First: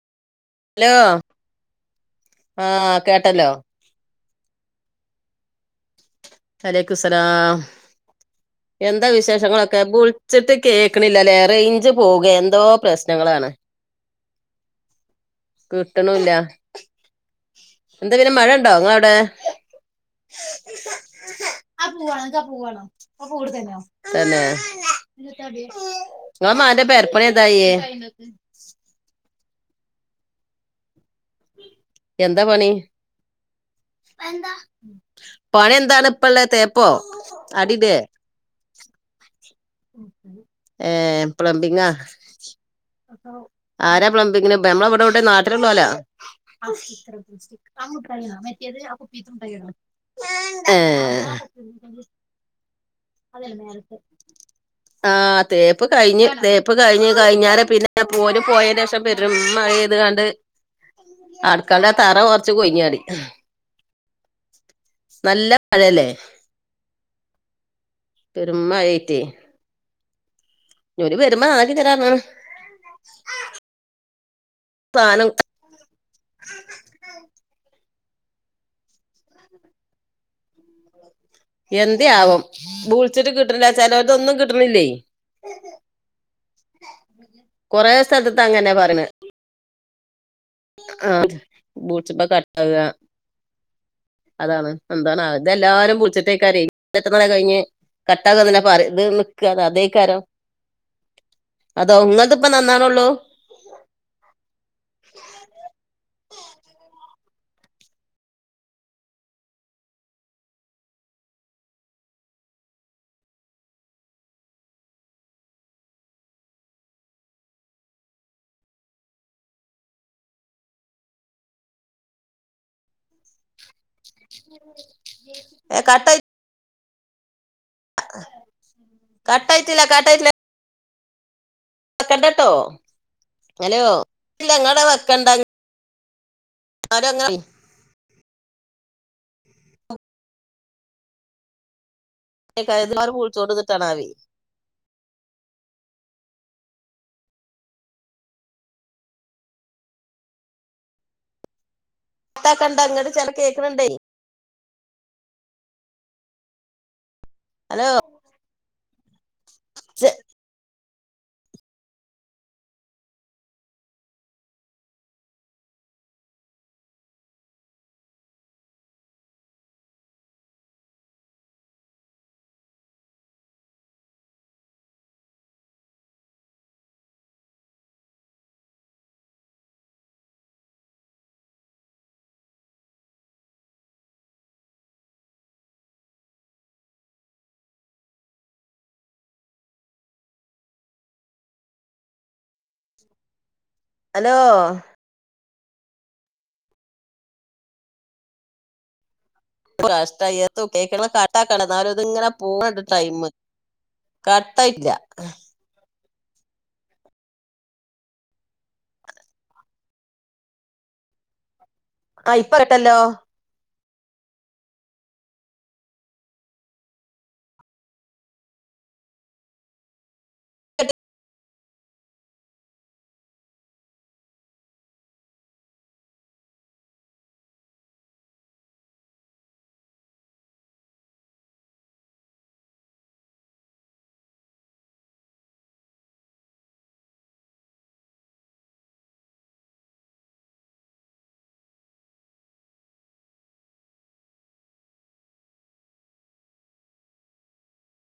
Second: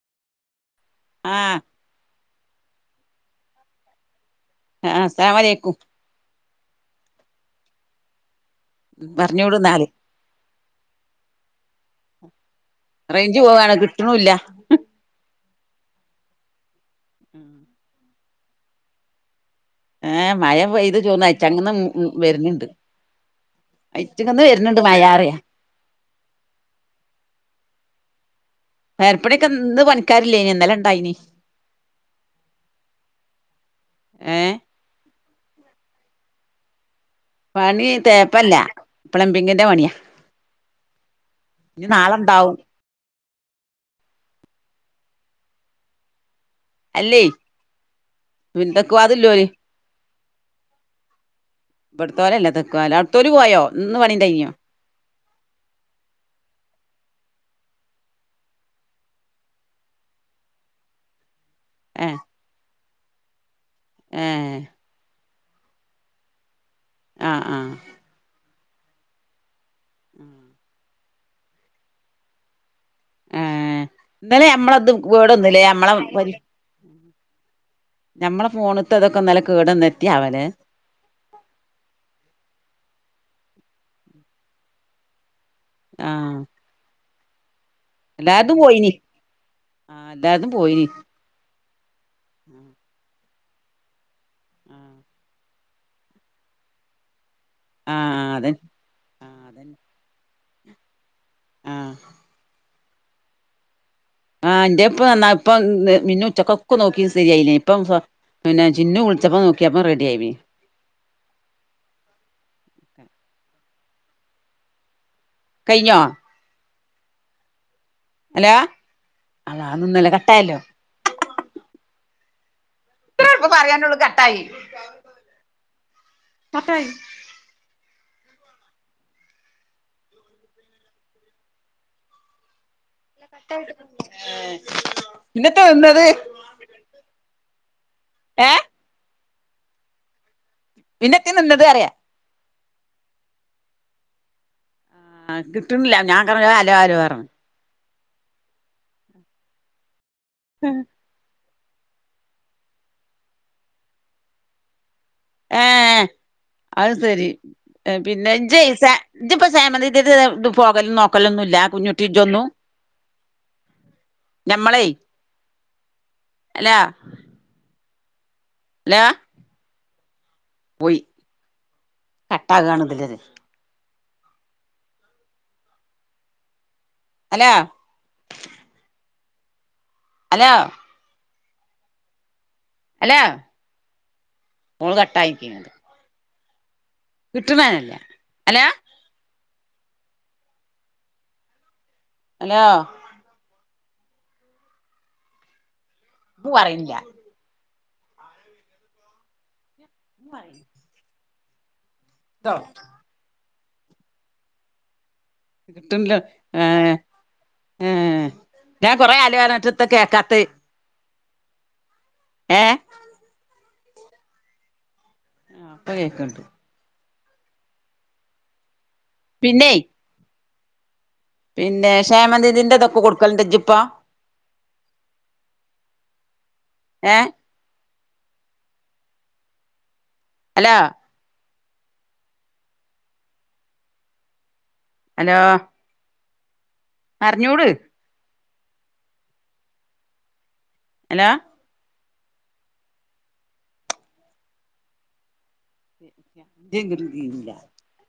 Hello! ആഹ് ആഹ് കേട്ടല്ലോ. ആഹ്, അസ്സലാമു അലയ്ക്കും. ഫലെയ്ക്കുസ്സലാം, എന്താ വിശേഷങ്ങളൊക്കെ? പറഞ്ഞോടുന്നാല് ബുൾ ച്ചിട്ട് കേൾക്ക്ണില്ലലേ. റയ്ഞ്ച് പോകെ എന്തോ റയ്ഞ്ച് പ്രശ്നങ്ങളാണ് പോവാണ് കിട്ട്ണുല്ല. ക്ക്‌ട്ട്ണുല്ല. [unintelligible] എന്താ പിന്നെ മഴ ഉണ്ടോ? ങ്ങളെ അവിടെ. ഏഹ് മഴ പെയ്ത് ചോർന്ന് അയിറ്റങ്ങന്ന് [inaudible] വരുന്നുണ്ട് തന്നെ, അയിറ്റങ്ങന്ന് വരുന്നുണ്ട് മഴാറിയ ങ്ങളെ മകന്റെ പെരപ്പണി എത്താ ആ? യേ പേരപ്പണിയൊക്കെ ഇന്ന് പണിക്കാരില്ലേനി ഇന്നലെ ണ്ടായിനി. എന്താ പണി? ഏഹ് പണി എന്താണ് ഇപ്പള്ള, തേപ്പൊ പണി തേപ്പല്ല, പ്ലമ്പിങ്ങിന്റെ പണി. ഏഹ്, പ്ലമ്പിങ്ങ. നാളെണ്ടാവും ആരാ പ്ലംമ്പിങ്ങിന്, നമ്മളവടെ എവ്ടെ നാട്ടില്ള്ളോലാ? അല്ലേ പിന്നെ തെക്ക് വാതില്ലോല് [inaudible] ഏഹ് ഇബട്ത്തോലല്ല തെക്കോല. അടുത്തോല് പോയോ ഇന്ന് പണിണ്ടായിനിയോ? ആഹ് തേപ്പ് കഴിഞ്ഞ് തേപ്പ് കഴിഞ്ഞ് കഴിഞ്ഞാരെ പിന്നെ പോര് പോയന്റെഷം പെരും മഴയ്ത് കാണ്ട് അട്ക്കളന്റെ തറ കൊറച്ച് കൊഴിഞ്ഞാടി. എഹ് നല്ല മഴല്ലേ? ആഹ് ആഹ് പെരും മഴ ആയിറ്റേ [unintelligible] ഞ് ഓല് വരുമ്പോ നന്നാക്കി തരാർഞ്ണ്. ഏഹ്, ഇന്നെലെ ഞമ്മളത് സാനം കോടൊന്ന്ല്ലേ ഞമ്മളെ ബരി- ഞമ്മളെ ഫോണ്ത്തതൊക്കെ ഇന്നലെ കേടന്ന്, എത്തെയാവലേ. എന്തേ ആവം, ബ്ൾച്ച്ട്ട് കിട്ട്ണില്ല. ചെലോൽതൊന്നും കിട്ടണില്ലേ. ആഹ് കൊറേ സ്ഥലത്ത് എല്ലാര്തും അങ്ങനെ പോയിനി. പറയണെ ആഹ്, എല്ലാര്തും പോയിനി. ആഹ്, ബ്ൾച്ചുമ്പം കട്ടാക അതാണ്, എന്താണ് ആവ. ഇത് എല്ലാരും ബിൾച്ച്ട്ടെയ്ക്കാരെയ് പെട്ടെന്ന് ബേം കഴിഞ്ഞ കഴിഞ്ഞ്! ! ! ! ! ! ! ! ! ! ആഹ് കട്ടാകന്നന്നെപറ ഇത് നിക്ക അതന്നെ തഅതേയ്ക്കാരം. ആഹ് അതോങ്ങൻത പ്പ നന്നാക്ണൊള്ളു ആഹ്, ഇന്റെയ്പ്പ നന്നാ ഇപ്പം മിന്നു ഉച്ചക്കൊക്കെ നോക്കി. ശരിയായില്ലേനി. ഇപ്പം പിന്നെ ചിന്നു വുൾച്ചപ്പോ നോക്കിയേപ്പം റെഡി ആയി പി കൈഞ്ഞോ? ഹലോ! അള്ളാ നിന്നല്ലോ കട്ടായല്ലോ [unintelligible] പ്പം പറാനൊള്ളുക ഏ കട്ടായി കട്ടായി കട്ടായിട്ടില്ല കട്ടായിട്ടില്ല ക്കണ്ടട്ടോ, ഹലോ ഇല്ല ഇങ്ങളവ്‌ട വക്കണ്ട. പ്പ വന്നത്. അതങ്ങ ഏഹ് പിന്നത്തേ നിന്നത്അറിയ [unintelligible] ന്നറിയും ആ കിട്ടുന്നില്ല ഞാൻ കുറേ അലോ ആലോ പറഞ്ഞു ഉം കട്ടാക്കണ്ട ഇങ്ങട്ട് ചില കേൾക്കണണ്ടേ ഏ അഹ് ശരി ഹലോ എ പിന്നെ ഇജെജ ഇജ്പ്പൊ ചെ സേമനിതിത് ഇത് പോകലും നോക്കലൊന്നുല്ല കുഞ്ഞുട്ടി ൻ്റെന്നും ഞമ്മളെ അലോ ഹലോ പോയി കട്ടാകണതില്ലത് അലോ ഹലോ അലോ ഫോണ് കട്ടായിട്ടീണ് കിട്ട്ണനല്ല അലോ ഹലോ ഹലോ ഒന്നും പറിണില്ല ന്ത് കഷ്ട ഏത്തോ കേക്ക്ണത് കട്ടാക്കാണ് ന്നാലും ഇത് ഇങ്ങനെ ട്ടോ പോണണ്ട്ട്ട് ടൈം കട്ടായി ഇല്ല കിട്ട്ൺല്ല ഏ ഏ ഞാൻ കൊറെ അലോർഞ്ഞിട്ടെത്താ കേൾക്കാത്ത ആഹ് ഇപ്പ ഏഹ് കേട്ടല്ലോ ആഹ് ഇപ്പ കേക്ക്ണ്ട് പിന്നെ പിന്നെ ക്ഷേമനിതിന്റെതൊക്കെ കൊടുക്കല്ണ്ടൊ ജ്പ്പൊ ഏ ഹലോ ഹലോ പർഞ്ഞൂട് ഹലോ [unintelligible]